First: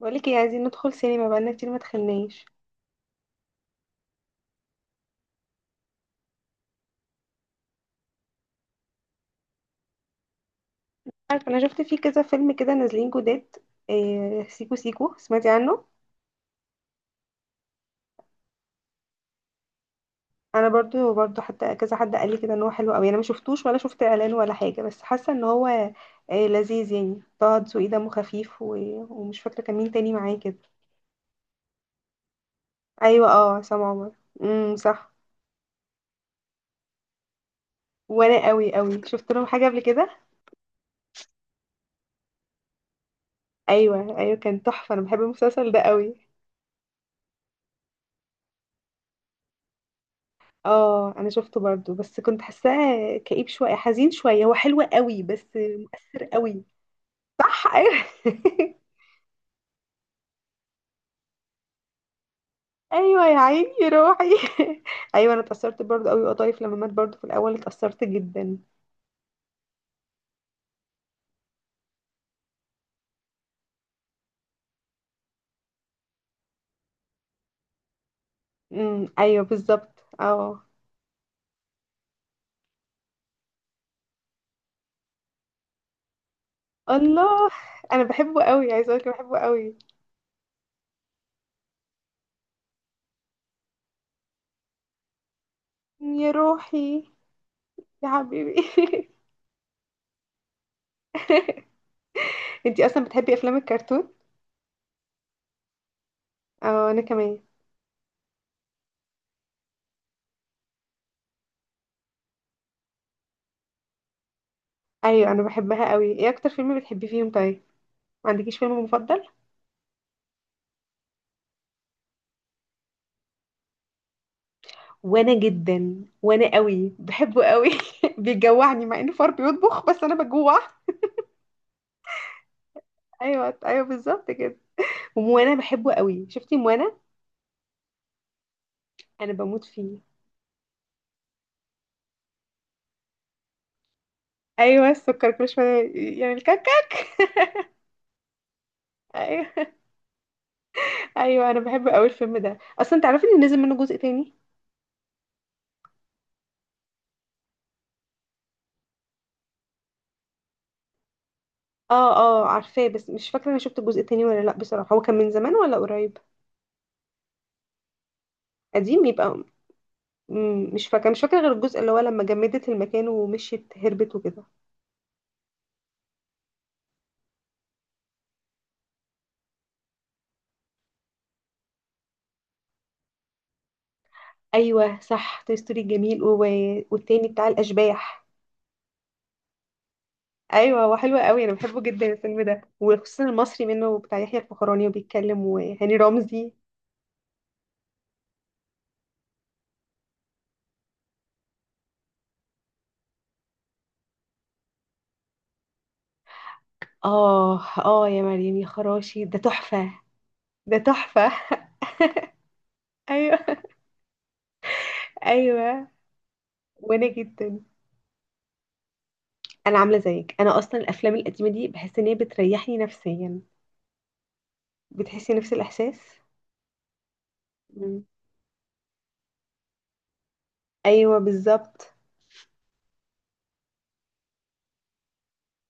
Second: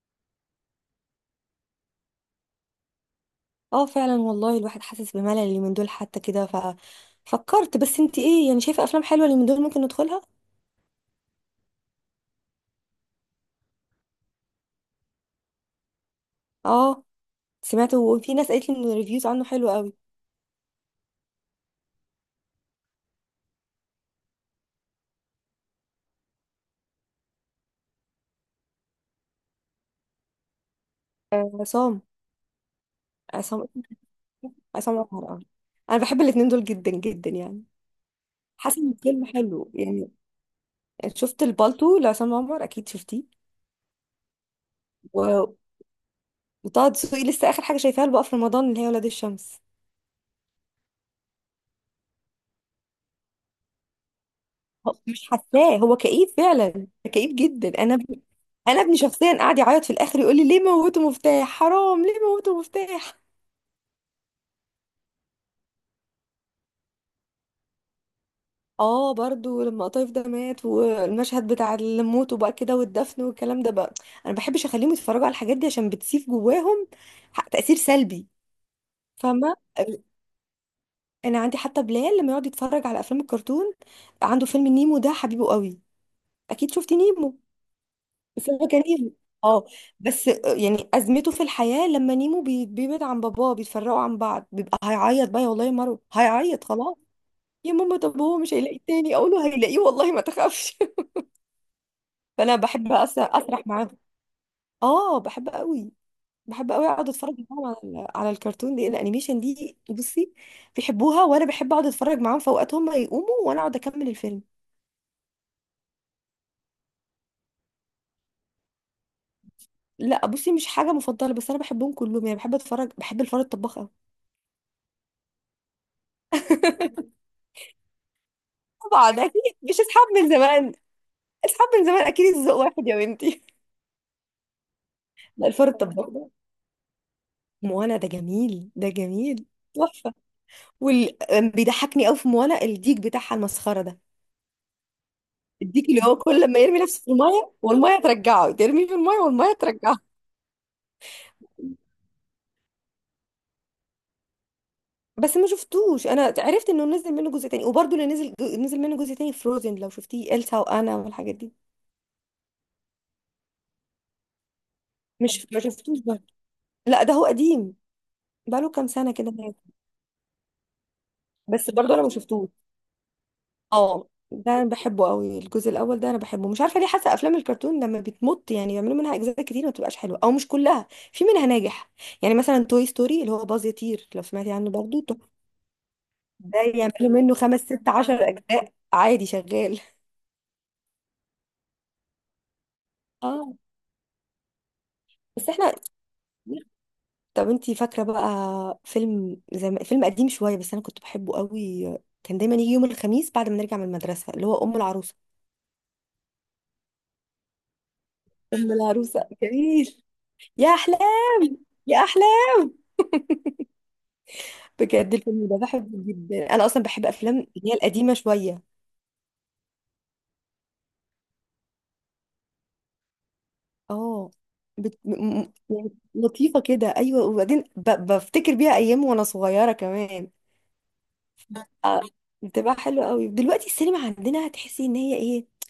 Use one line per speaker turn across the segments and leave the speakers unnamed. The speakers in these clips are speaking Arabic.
بقولك ايه؟ عايزين ندخل سينما بقالنا كتير ما دخلناش.
اه فعلا والله الواحد حاسس بملل اليومين دول حتى كده. ففكرت، بس انت ايه يعني؟ شايفه افلام حلوه اليومين دول ممكن ندخلها؟
عارف، انا شفت فيه كذا فيلم كده نازلين جداد. إيه سيكو سيكو، سمعتي عنه؟
اه سمعت، وفي ناس قالت لي ان الريفيوز عنه حلوه قوي.
انا برضو حتى كذا حد قال لي كده ان هو حلو قوي، انا ما شفتوش ولا شفت اعلان ولا حاجه، بس حاسه ان هو إيه، لذيذ يعني. طه دسوقي دمه خفيف ومش فاكره كان مين تاني معاه كده.
عصام.
ايوه اه،
عصام.
عصام عمر.
عصام
صح.
عمر. اه انا بحب الاتنين دول جدا جدا يعني.
وانا قوي
حاسه ان
قوي
الفيلم
شفت لهم حاجه
حلو
قبل
يعني.
كده.
شفت البالتو لعصام عمر؟ اكيد شفتيه.
ايوه ايوه، كان تحفه، انا بحب
و...
المسلسل ده قوي.
وطه دسوقي لسه اخر حاجه شايفاها له بقى في رمضان اللي هي ولاد الشمس.
اه انا شفته برضو، بس كنت حاساه كئيب شويه حزين شويه، هو حلو قوي
مش
بس.
حاساه هو كئيب
قوي.
فعلا؟ كئيب
صح،
جدا.
ايوه.
انا ابني شخصيا قاعد يعيط في الاخر، يقول لي ليه موتوا مفتاح، حرام ليه موتوا مفتاح.
ايوه يا عيني يا روحي. ايوه انا اتأثرت برضو قوي، وقطايف لما مات برضو في الاول اتأثرت جدا.
اه برضو لما قطايف ده مات، والمشهد بتاع الموت وبقى كده، والدفن والكلام ده بقى. انا بحبش اخليهم يتفرجوا على الحاجات دي عشان بتسيب جواهم تأثير سلبي.
ايوه
فاهمة
بالظبط،
ال-
اه.
انا عندي حتى بلال لما يقعد يتفرج على افلام الكرتون. عنده فيلم نيمو ده حبيبه قوي. اكيد شفتي نيمو؟
الله، انا بحبه
بس هو
قوي،
كان
عايزه اقولك
نيمو.
بحبه
اه.
قوي.
بس يعني ازمته في الحياه لما نيمو بيبعد عن باباه، بيتفرقوا عن بعض، بيبقى هيعيط بقى يا والله يا مارو،
يا
هيعيط خلاص.
روحي.
يا ماما
يا
طب هو مش
حبيبي.
هيلاقي التاني؟ اقول له هيلاقيه والله، ما تخافش. فانا
انتي
بحب
اصلا بتحبي افلام
اسرح معاهم.
الكرتون؟
اه بحب قوي. بحب قوي
اه انا
اقعد اتفرج
كمان.
معاهم على على الكرتون دي، الانيميشن دي. بصي بيحبوها، وانا بحب اقعد اتفرج معاهم، في اوقات هم يقوموا وانا اقعد اكمل الفيلم.
ايوه انا بحبها قوي. ايه اكتر فيلم بتحبي فيهم طيب؟ ما عندكيش فيلم مفضل؟
لا بصي مش حاجه مفضله، بس انا بحبهم كلهم يعني. بحب اتفرج، بحب الفار الطباخ قوي.
وانا جدا، وانا قوي بحبه قوي. بيجوعني مع
طبعا
انه فار
اكيد مش
بيطبخ، بس
اصحاب
انا
من
بجوع.
زمان. اصحاب من زمان اكيد الذوق واحد يا بنتي.
ايوه ايوه بالظبط كده.
لا
وموانا
الفار
بحبه
الطباخ
قوي،
ده.
شفتي موانا؟
موانا ده جميل، ده
انا
جميل.
بموت فيه.
تحفه. وال... بيضحكني قوي في موانا الديك بتاعها المسخره ده.
ايوه السكر كل
الديك
شويه.
اللي هو
يعمل
كل لما
كاكا.
يرمي نفسه في الميه والميه ترجعه، ترميه في الميه والميه
ايوه.
ترجعه.
ايوه انا بحب قوي الفيلم ده اصلا. تعرفي ان نزل منه جزء تاني؟
بس ما شفتوش. انا عرفت انه نزل منه جزء تاني، وبرضه اللي نزل نزل منه جزء تاني فروزن، لو شفتيه إلسا وانا والحاجات دي.
اه اه، عارفاه، بس مش فاكره انا شفت الجزء التاني ولا لا بصراحه. هو كان من
مش
زمان
ما
ولا
شفتوش
قريب؟
برضه. لا ده هو قديم. بقاله كام
قديم
سنه كده
يبقى.
هناك.
مش فاكره، مش فاكره غير
بس
الجزء اللي
برضه
هو
انا ما
لما
شفتوش.
جمدت المكان ومشيت
اه
هربت وكده.
ده انا بحبه قوي، الجزء الاول ده انا بحبه. مش عارفه ليه حاسه افلام الكرتون لما بتمط يعني بيعملوا منها اجزاء كتير، ما بتبقاش حلوه، او مش كلها، في منها ناجح. يعني مثلا توي ستوري اللي هو باز يطير، لو سمعتي عنه
ايوه
برضه،
صح، توي ستوري جميل
ده يعملوا
والتاني
منه
بتاع
خمس ست
الاشباح.
عشر اجزاء عادي شغال.
ايوه هو حلو قوي، انا بحبه جدا الفيلم ده، وخصوصا
اه
المصري منه بتاع يحيى الفخراني وبيتكلم
بس احنا
وهاني رمزي.
طب انتي فاكره بقى فيلم فيلم قديم شويه بس انا كنت بحبه قوي. كان دايما يجي يوم الخميس بعد ما نرجع من المدرسه، اللي هو ام العروسه.
اه اه يا مريم يا
ام
خراشي،
العروسه
ده تحفه.
جميل. يا
ده تحفه.
احلام. يا احلام.
ايوه.
بجد الفيلم ده
ايوه
بحبه جدا، انا اصلا بحب
وانا
افلام
جدا.
اللي هي القديمه شويه.
انا عامله زيك، انا اصلا الافلام القديمه دي بحس ان هي بتريحني نفسيا.
اه
بتحسي نفس
يعني
الاحساس.
لطيفه كده، ايوه. وبعدين
مم.
بفتكر بيها ايام وانا صغيره كمان.
ايوه بالظبط
آه، بتبقى حلوه قوي. دلوقتي السينما عندنا هتحسي ان هي ايه،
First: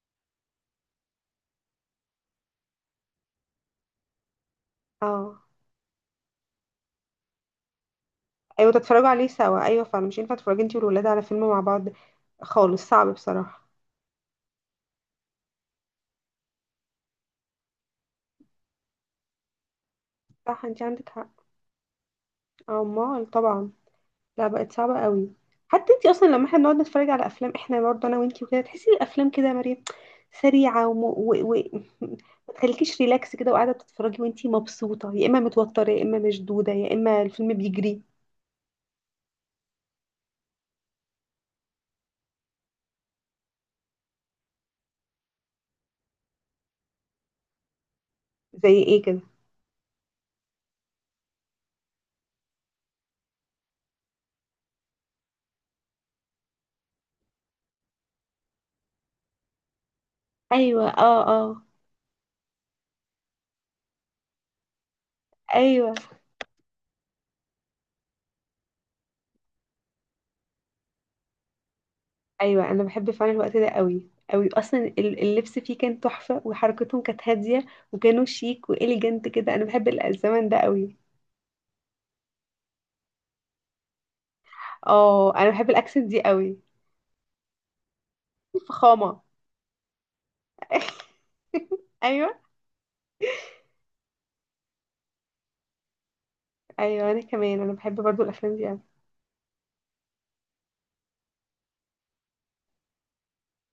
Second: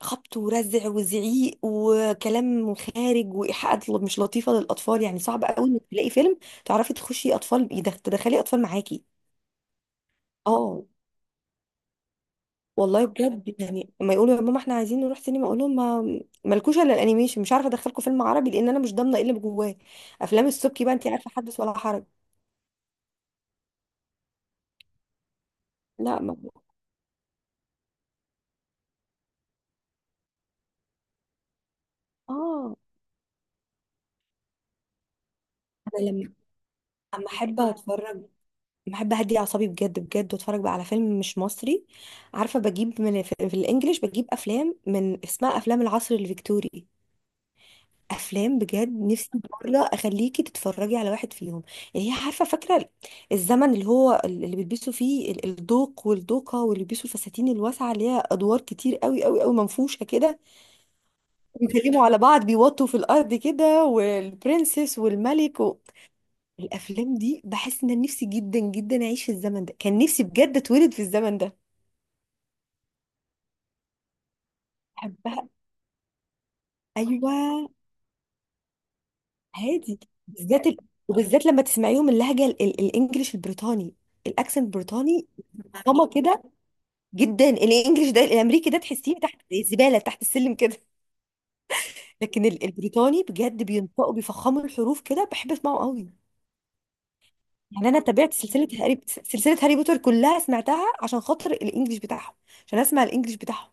خبط ورزع وزعيق وكلام خارج وايحاءات مش لطيفه للاطفال، يعني
اه.
صعب قوي انك تلاقي فيلم تعرفي تخشي اطفال، تدخلي اطفال
ايوه
معاكي.
تتفرجوا عليه سوا، ايوه فعلا مش ينفع تتفرجي انتي
اه
والولاد على فيلم مع بعض خالص،
والله
صعب
بجد،
بصراحه.
يعني لما يقولوا يا ماما احنا عايزين نروح سينما، اقول لهم ما مالكوش الا الانيميشن، مش عارفه ادخلكم فيلم عربي لان انا مش ضامنه ايه اللي جواه. افلام
صح، انتي
السبكي بقى انت
عندك حق.
عارفه، حدث ولا حرج.
اه، امال طبعا. لا بقت صعبه قوي. حتى انتي
لا
اصلا
ما
لما احنا بنقعد نتفرج على افلام احنا برضه انا وانتي وكده، تحسي الافلام كده يا مريم سريعه. ما
اه
تخليكيش ريلاكس كده وقاعده بتتفرجي وانتي مبسوطه، يا اما متوتره، يا
انا
اما
لما
مشدوده، يا اما
اما
الفيلم
احب
بيجري.
اتفرج، لما احب اهدي اعصابي بجد بجد، واتفرج بقى على فيلم مش مصري، عارفه؟ بجيب من في الانجليش، بجيب افلام من اسمها افلام العصر الفيكتوري. افلام
زي
بجد
ايه كده؟
نفسي مره اخليكي تتفرجي على واحد فيهم يعني. هي عارفه فاكره الزمن اللي هو اللي بيلبسوا فيه الدوق والدوقه، واللي بيلبسوا الفساتين الواسعه، اللي هي ادوار كتير قوي قوي قوي، منفوشه كده.
ايوه اه اه.
بيكلموا على بعض بيوطوا في الارض كده، والبرنسس والملك
ايوه
الافلام دي بحس ان أنا نفسي جدا جدا اعيش في الزمن ده. كان نفسي بجد اتولد في الزمن ده.
ايوه انا بحب فعلا الوقت ده قوي. قوي اصلا،
بحبها.
اللبس فيه كان تحفه وحركتهم كانت هاديه.
ايوه
وكانوا شيك واليجنت كده، انا بحب
هادي.
الزمن ده
بالذات ال...
قوي.
وبالذات لما تسمعيهم اللهجه الانجليش البريطاني، الاكسنت البريطاني.
اه انا بحب الاكسنت
ماما
دي
كده،
قوي.
جدا. الانجليش ده الامريكي ده تحسيه
فخامه.
تحت، زي الزباله تحت السلم كده.
ايوه.
لكن البريطاني بجد بينطقوا بيفخموا الحروف كده، بحب اسمعه قوي.
ايوه انا كمان، انا
يعني
بحب
انا
برضو
تابعت
الافلام دي قوي.
سلسله هاري بوتر كلها، سمعتها عشان خاطر الانجليش بتاعهم، عشان اسمع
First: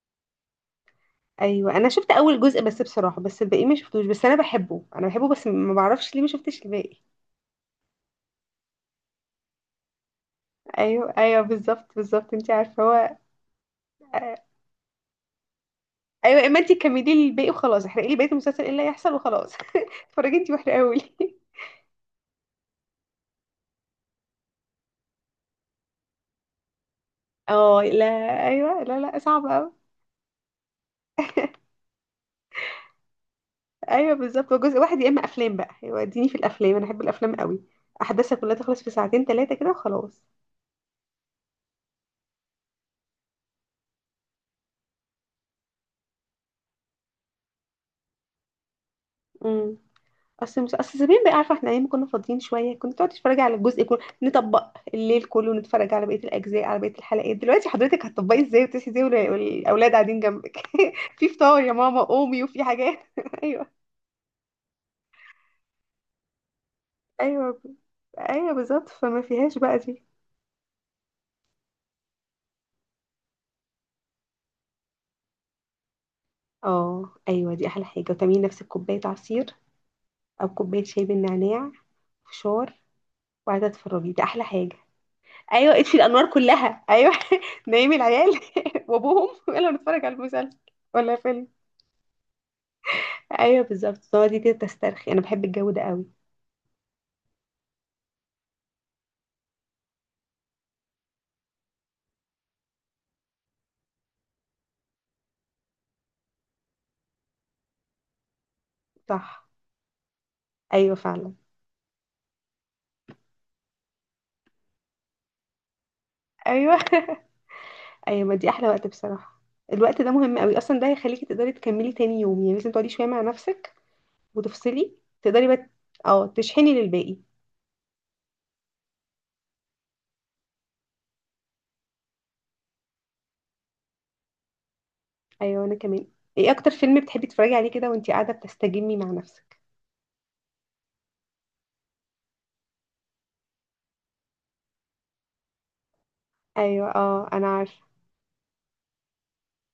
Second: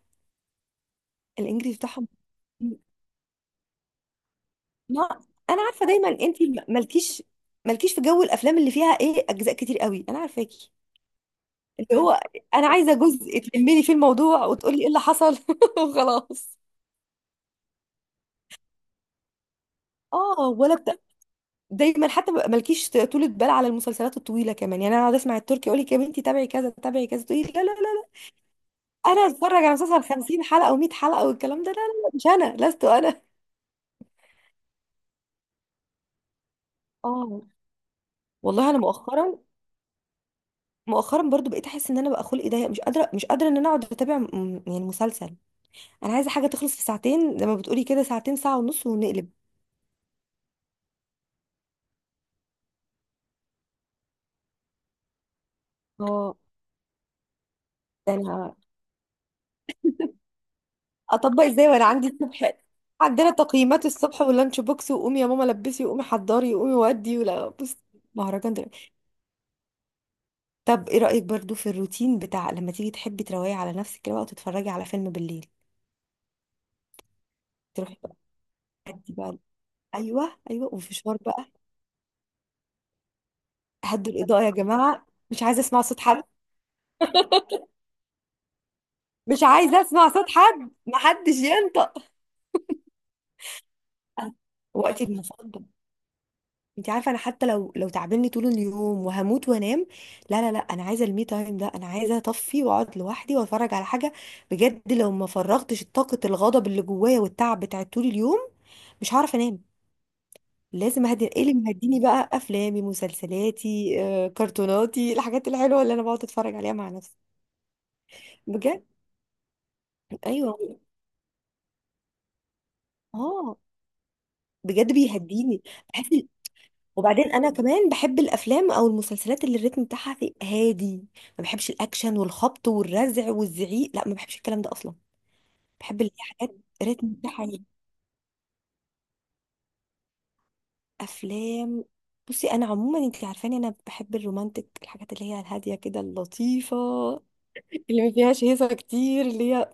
ايوه
الانجليش
انا
بتاعهم.
شفت اول جزء بس بصراحه، بس الباقي ما شفتوش، بس انا بحبه، انا
ما
بحبه، بس
انا
ما
عارفه دايما
بعرفش ليه ما
انت
شفتش الباقي.
مالكيش مالكيش في جو الافلام اللي فيها ايه، اجزاء كتير قوي، انا عارفاكي.
ايوه ايوه بالظبط
اللي هو
بالظبط، انت
انا
عارفه
عايزه
هو
جزء تلمني في
آه،
الموضوع وتقولي ايه اللي حصل
ايوه.
وخلاص.
اما انت كملي لي الباقي وخلاص، احرقي لي بقيه المسلسل ايه اللي هيحصل وخلاص. اتفرجي
اه
انت واحرقي لي.
دايما حتى مالكيش طولة بال على المسلسلات الطويله كمان يعني. انا اقعد اسمع التركي، يقول لك يا بنتي تابعي كذا تابعي كذا، تقولي لا لا لا
اه
لا.
لا. ايوه لا لا،
انا
صعب
اتفرج
قوي.
على مسلسل 50 حلقه و100 حلقه والكلام ده؟ لا لا لا، مش انا، لست انا.
ايوه بالظبط، هو جزء واحد يا اما افلام بقى. يوديني في الافلام، انا احب الافلام
اه
قوي، احداثها كلها
والله انا
تخلص في ساعتين ثلاثه كده وخلاص.
مؤخرا برضو بقيت احس ان انا بقى خلقي ضيق، مش قادره مش قادره ان انا اقعد اتابع يعني مسلسل. انا عايزه حاجه تخلص في ساعتين، زي ما بتقولي كده، ساعتين، ساعه ونص ونقلب.
امم اصل مش، اصل زمان بقى عارفه احنا ايام كنا فاضيين شويه، كنت تقعد تتفرج على الجزء كله، نطبق الليل كله ونتفرج على بقيه
اه
الاجزاء على بقيه الحلقات. دلوقتي حضرتك
يعني،
هتطبقي ازاي وتصحي ازاي والاولاد قاعدين جنبك. في
اطبق
فطار
ازاي
يا
وانا
ماما
عندي
قومي
الصبح؟
وفي حاجات.
عندنا
ايوه.
تقييمات الصبح واللانش بوكس، وقومي يا ماما لبسي، وقومي حضري، وقومي ودي، ولا
ايوه
بص.
ايوه
مهرجان
بالظبط،
دلوقتي.
فما فيهاش بقى دي.
طب ايه رأيك برضو في الروتين بتاع لما تيجي تحبي تروقي على نفسك كده بقى، وتتفرجي على فيلم بالليل؟
اه ايوه، دي احلى
تروحي
حاجه،
بقى،
وتعملي نفسك كوبايه
هدي بقى.
عصير
ايوه
او
ايوه،
كوبايه شاي
وفشار بقى.
بالنعناع. فشار. وقاعده تتفرجي،
هدوا
ده
الاضاءة
احلى
يا
حاجه.
جماعة، مش عايزة
ايوه،
اسمع
اطفي
صوت حد،
الانوار كلها، ايوه. نايم العيال وابوهم،
مش
يلا
عايزة
نتفرج
اسمع
على
صوت
المسلسل.
حد،
ولا
محدش
فيلم.
ينطق.
ايوه بالظبط، تقعدي كده
وقتي
تسترخي، انا بحب
المفضل.
الجو ده قوي.
انت عارفه انا حتى لو تعبني طول اليوم وهموت وانام، لا لا لا، انا عايزه المي تايم ده، انا عايزه اطفي واقعد لوحدي واتفرج على حاجه. بجد لو ما فرغتش طاقه الغضب اللي جوايا والتعب بتاع طول اليوم، مش هعرف
صح.
انام.
ايوه
لازم اهدي،
فعلا.
ايه اللي مهديني بقى؟ افلامي، مسلسلاتي، كرتوناتي، الحاجات الحلوه اللي انا بقعد اتفرج عليها
ايوه.
مع نفسي
ايوه ما دي احلى
بجد.
وقت بصراحه. الوقت ده مهم قوي
ايوه.
اصلا، ده هيخليكي تقدري تكملي تاني يوم، يعني لازم تقعدي شويه مع
اه
نفسك
بجد
وتفصلي. تقدري
بيهديني.
بقى
بحس
اه، تشحني للباقي.
وبعدين انا كمان بحب الافلام او المسلسلات اللي الريتم بتاعها هادي. ما بحبش الاكشن والخبط والرزع والزعيق، لا ما بحبش الكلام ده اصلا.
ايوه انا
بحب
كمان.
اللي هي
ايه
حاجات
اكتر فيلم
ريتم
بتحبي
بتاعها
تتفرجي
هادي.
عليه كده وانتي قاعده بتستجمي مع نفسك؟
افلام، بصي انا عموما انت عارفاني انا بحب الرومانتك، الحاجات اللي هي الهاديه كده، اللطيفه،
ايوه اه انا عارفه.
اللي ما فيهاش هيصه كتير، اللي هي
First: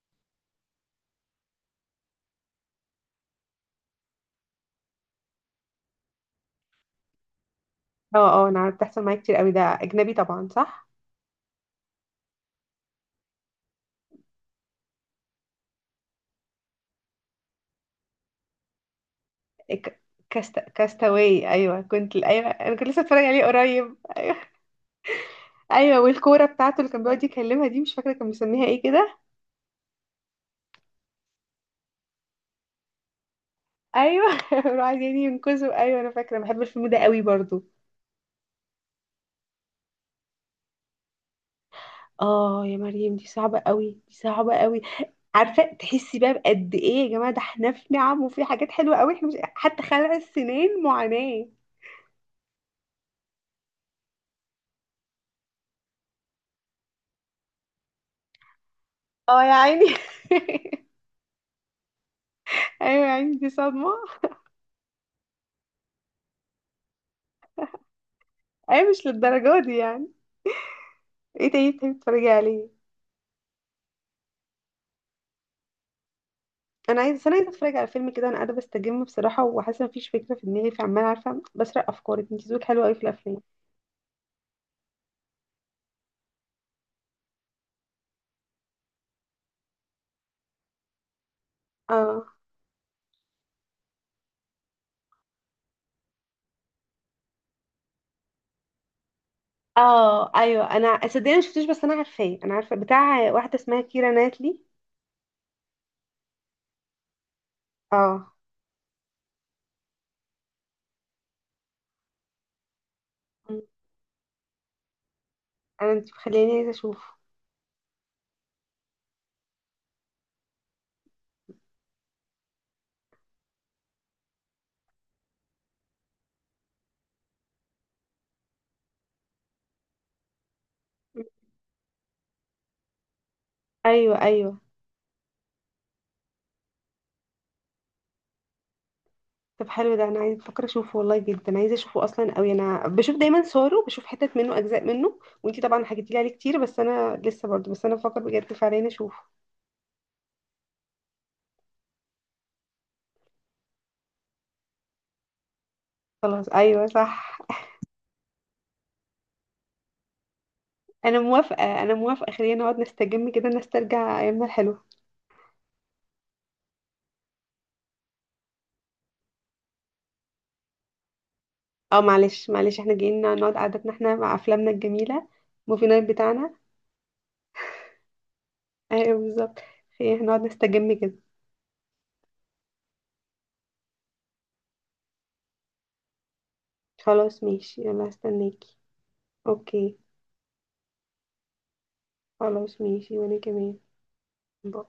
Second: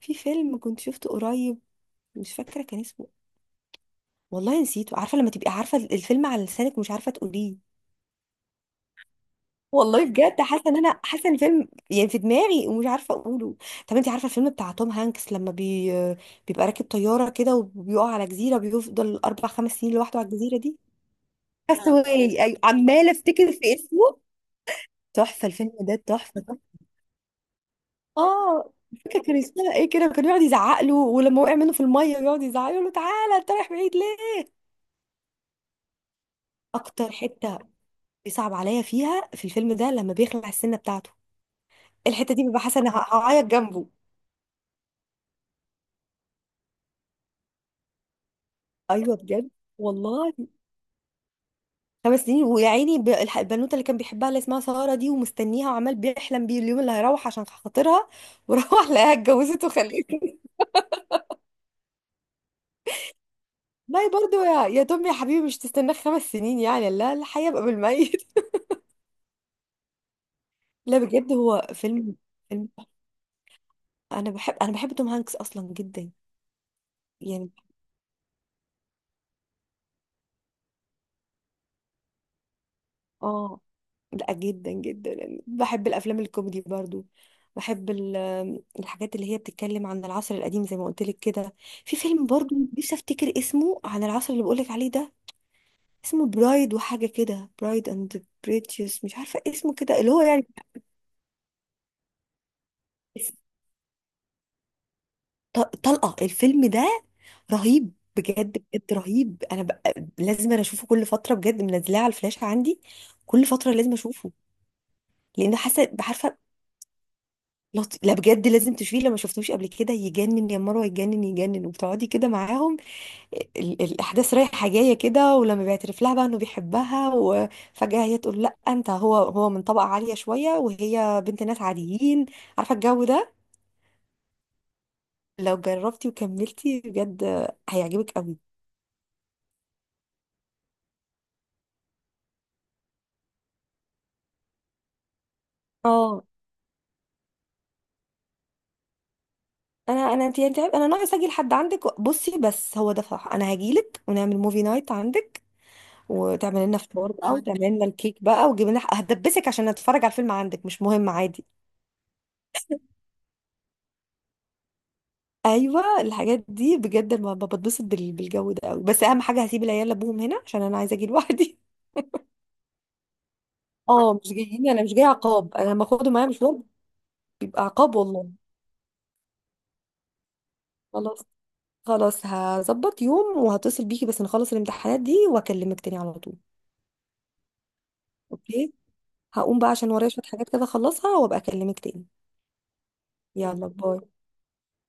في فيلم كنت شفته قريب، مش فاكره كان اسمه، والله نسيته. عارفه لما تبقي عارفه الفيلم على لسانك ومش عارفه تقوليه؟
اه اه انا عارفه، بتحصل معايا كتير قوي. ده
والله
اجنبي
بجد
طبعا
حاسه ان
صح؟
انا حاسه ان الفيلم يعني في دماغي ومش عارفه اقوله. طب انت عارفه الفيلم بتاع توم هانكس، لما بيبقى راكب طياره كده وبيقع على جزيره، بيفضل اربع خمس سنين
ك-
لوحده على
كاست،
الجزيره دي؟
كاستاوي، ايوه
كاستاوي،
كنت، ايوه
ايوه،
انا كنت لسه
عماله
اتفرج عليه
افتكر في
قريب.
اسمه. تحفه الفيلم ده،
ايوه،
تحفه
والكوره
تحفة.
بتاعته اللي كان بيقعد يكلمها دي، مش فاكره كان مسميها
اه
ايه كده.
فاكره كان اسمها ايه كده، كان يقعد يزعق له، ولما وقع منه في الميه يقعد يزعق له، تعالى انت رايح بعيد
ايوه.
ليه.
راح عايزين ينقذوا. ايوه انا فاكره، بحب الفيلم ده
اكتر
قوي
حته
برضو.
بيصعب عليا فيها في الفيلم ده لما بيخلع السنه بتاعته، الحته دي ببقى
اه يا
حاسه ان
مريم دي
هعيط
صعبه
جنبه.
قوي، دي صعبه قوي. عارفه تحسي بقى بقد ايه يا جماعه، ده احنا في نعم وفي حاجات حلوه قوي،
ايوه
احنا مش
بجد
حتى خلع
والله.
السنين معاناه.
خمس سنين، ويا عيني البنوته اللي كان بيحبها اللي اسمها ساره دي، ومستنيها، وعمال بيحلم بيه اليوم اللي هيروح عشان خاطرها، وروح لقاها
اه يا
اتجوزت
عيني.
وخلفت.
ايوه يا عيني، دي صدمه.
باي برضو يا توم يا حبيبي، مش تستناك خمس سنين يعني؟ لا الحياه بقى بالميت.
اي مش للدرجة دي يعني.
لا بجد
ايه
هو
تاني بتحبي
فيلم.
تتفرجي
فيلم،
عليه؟
انا بحب، انا بحب توم هانكس اصلا جدا
انا عايزه، بس انا عايزه
يعني.
اتفرج على فيلم كده، انا قاعده بستجم بصراحه وحاسه مفيش فكره في دماغي، فعماله عارفه بسرق افكارك، انت ذوقك حلو قوي في الافلام.
اه لا جدا جدا يعني بحب الافلام الكوميدي برضو. بحب الحاجات اللي هي بتتكلم عن العصر القديم زي ما قلت لك كده. في
اه
فيلم برضو نفسي افتكر اسمه، عن العصر اللي بقولك عليه ده، اسمه برايد وحاجة كده، برايد اند بريتيوس، مش عارفة اسمه كده، اللي هو
اه
يعني.
ايوه. انا صدقني ما شفتوش، بس انا عارفاه، انا عارفه بتاع واحده اسمها كيرا ناتلي.
طلقة الفيلم ده، رهيب
اه.
بجد، بجد رهيب. انا بقى لازم انا اشوفه كل فترة بجد، منزلاه على الفلاشة عندي، كل
م.
فترة لازم اشوفه. لان حاسة
انا، انت
بعارفة.
مخليني عايزه اشوفه.
لا بجد لازم تشوفيه، لما شفتوش قبل كده، يجنن يا مروة يجنن يجنن، وبتقعدي كده معاهم الاحداث رايحه جايه كده، ولما بيعترف لها بقى انه بيحبها، وفجاه هي تقول لا انت هو من طبقه عاليه شويه
م.
وهي بنت ناس عاديين. عارفه الجو ده؟
ايوه ايوه.
لو جربتي وكملتي بجد هيعجبك قوي.
طب حلو ده، انا عايزه، بفكر اشوفه والله، جدا عايزه اشوفه اصلا قوي، انا بشوف دايما صوره، بشوف حتت منه اجزاء منه، وانتي طبعا حكيتي لي
اه
عليه كتير، بس انا لسه برضه، بس انا بفكر بجد فعليا اشوفه.
انا انا انت انت انا ناقص اجي لحد عندك، بصي بس هو ده صح. انا هجيلك ونعمل موفي نايت عندك،
خلاص
وتعمل لنا
ايوه
فطار بقى،
صح.
وتعمل لنا الكيك بقى، وتجيب لنا هدبسك عشان اتفرج على الفيلم عندك، مش مهم
انا
عادي.
موافقه، انا موافقه، خلينا نقعد نستجم كده، نسترجع ايامنا الحلوه.
ايوه الحاجات دي بجد ما بتبسط بالجو ده قوي، بس اهم حاجه هسيب العيال لابوهم هنا عشان انا عايزه اجي لوحدي.
اه معلش معلش، احنا جايين نقعد قعدتنا
اه
احنا
مش
مع
جايين،
افلامنا
انا مش جايه
الجميله.
عقاب. انا لما
موفي نايت
اخده معايا
بتاعنا.
مشوار بيبقى عقاب والله.
ايوه بالظبط. خلينا إحنا نقعد نستجم كده.
خلاص. خلاص هظبط يوم وهتصل بيكي، بس نخلص الامتحانات دي واكلمك تاني على طول.
خلاص ماشي، يلا
اوكي.
هستناكي.
هقوم بقى عشان
اوكي.
ورايا شويه حاجات كده اخلصها، وابقى اكلمك تاني.
خلاص ماشي، وانا
يلا،
كمان.
باي.
باي.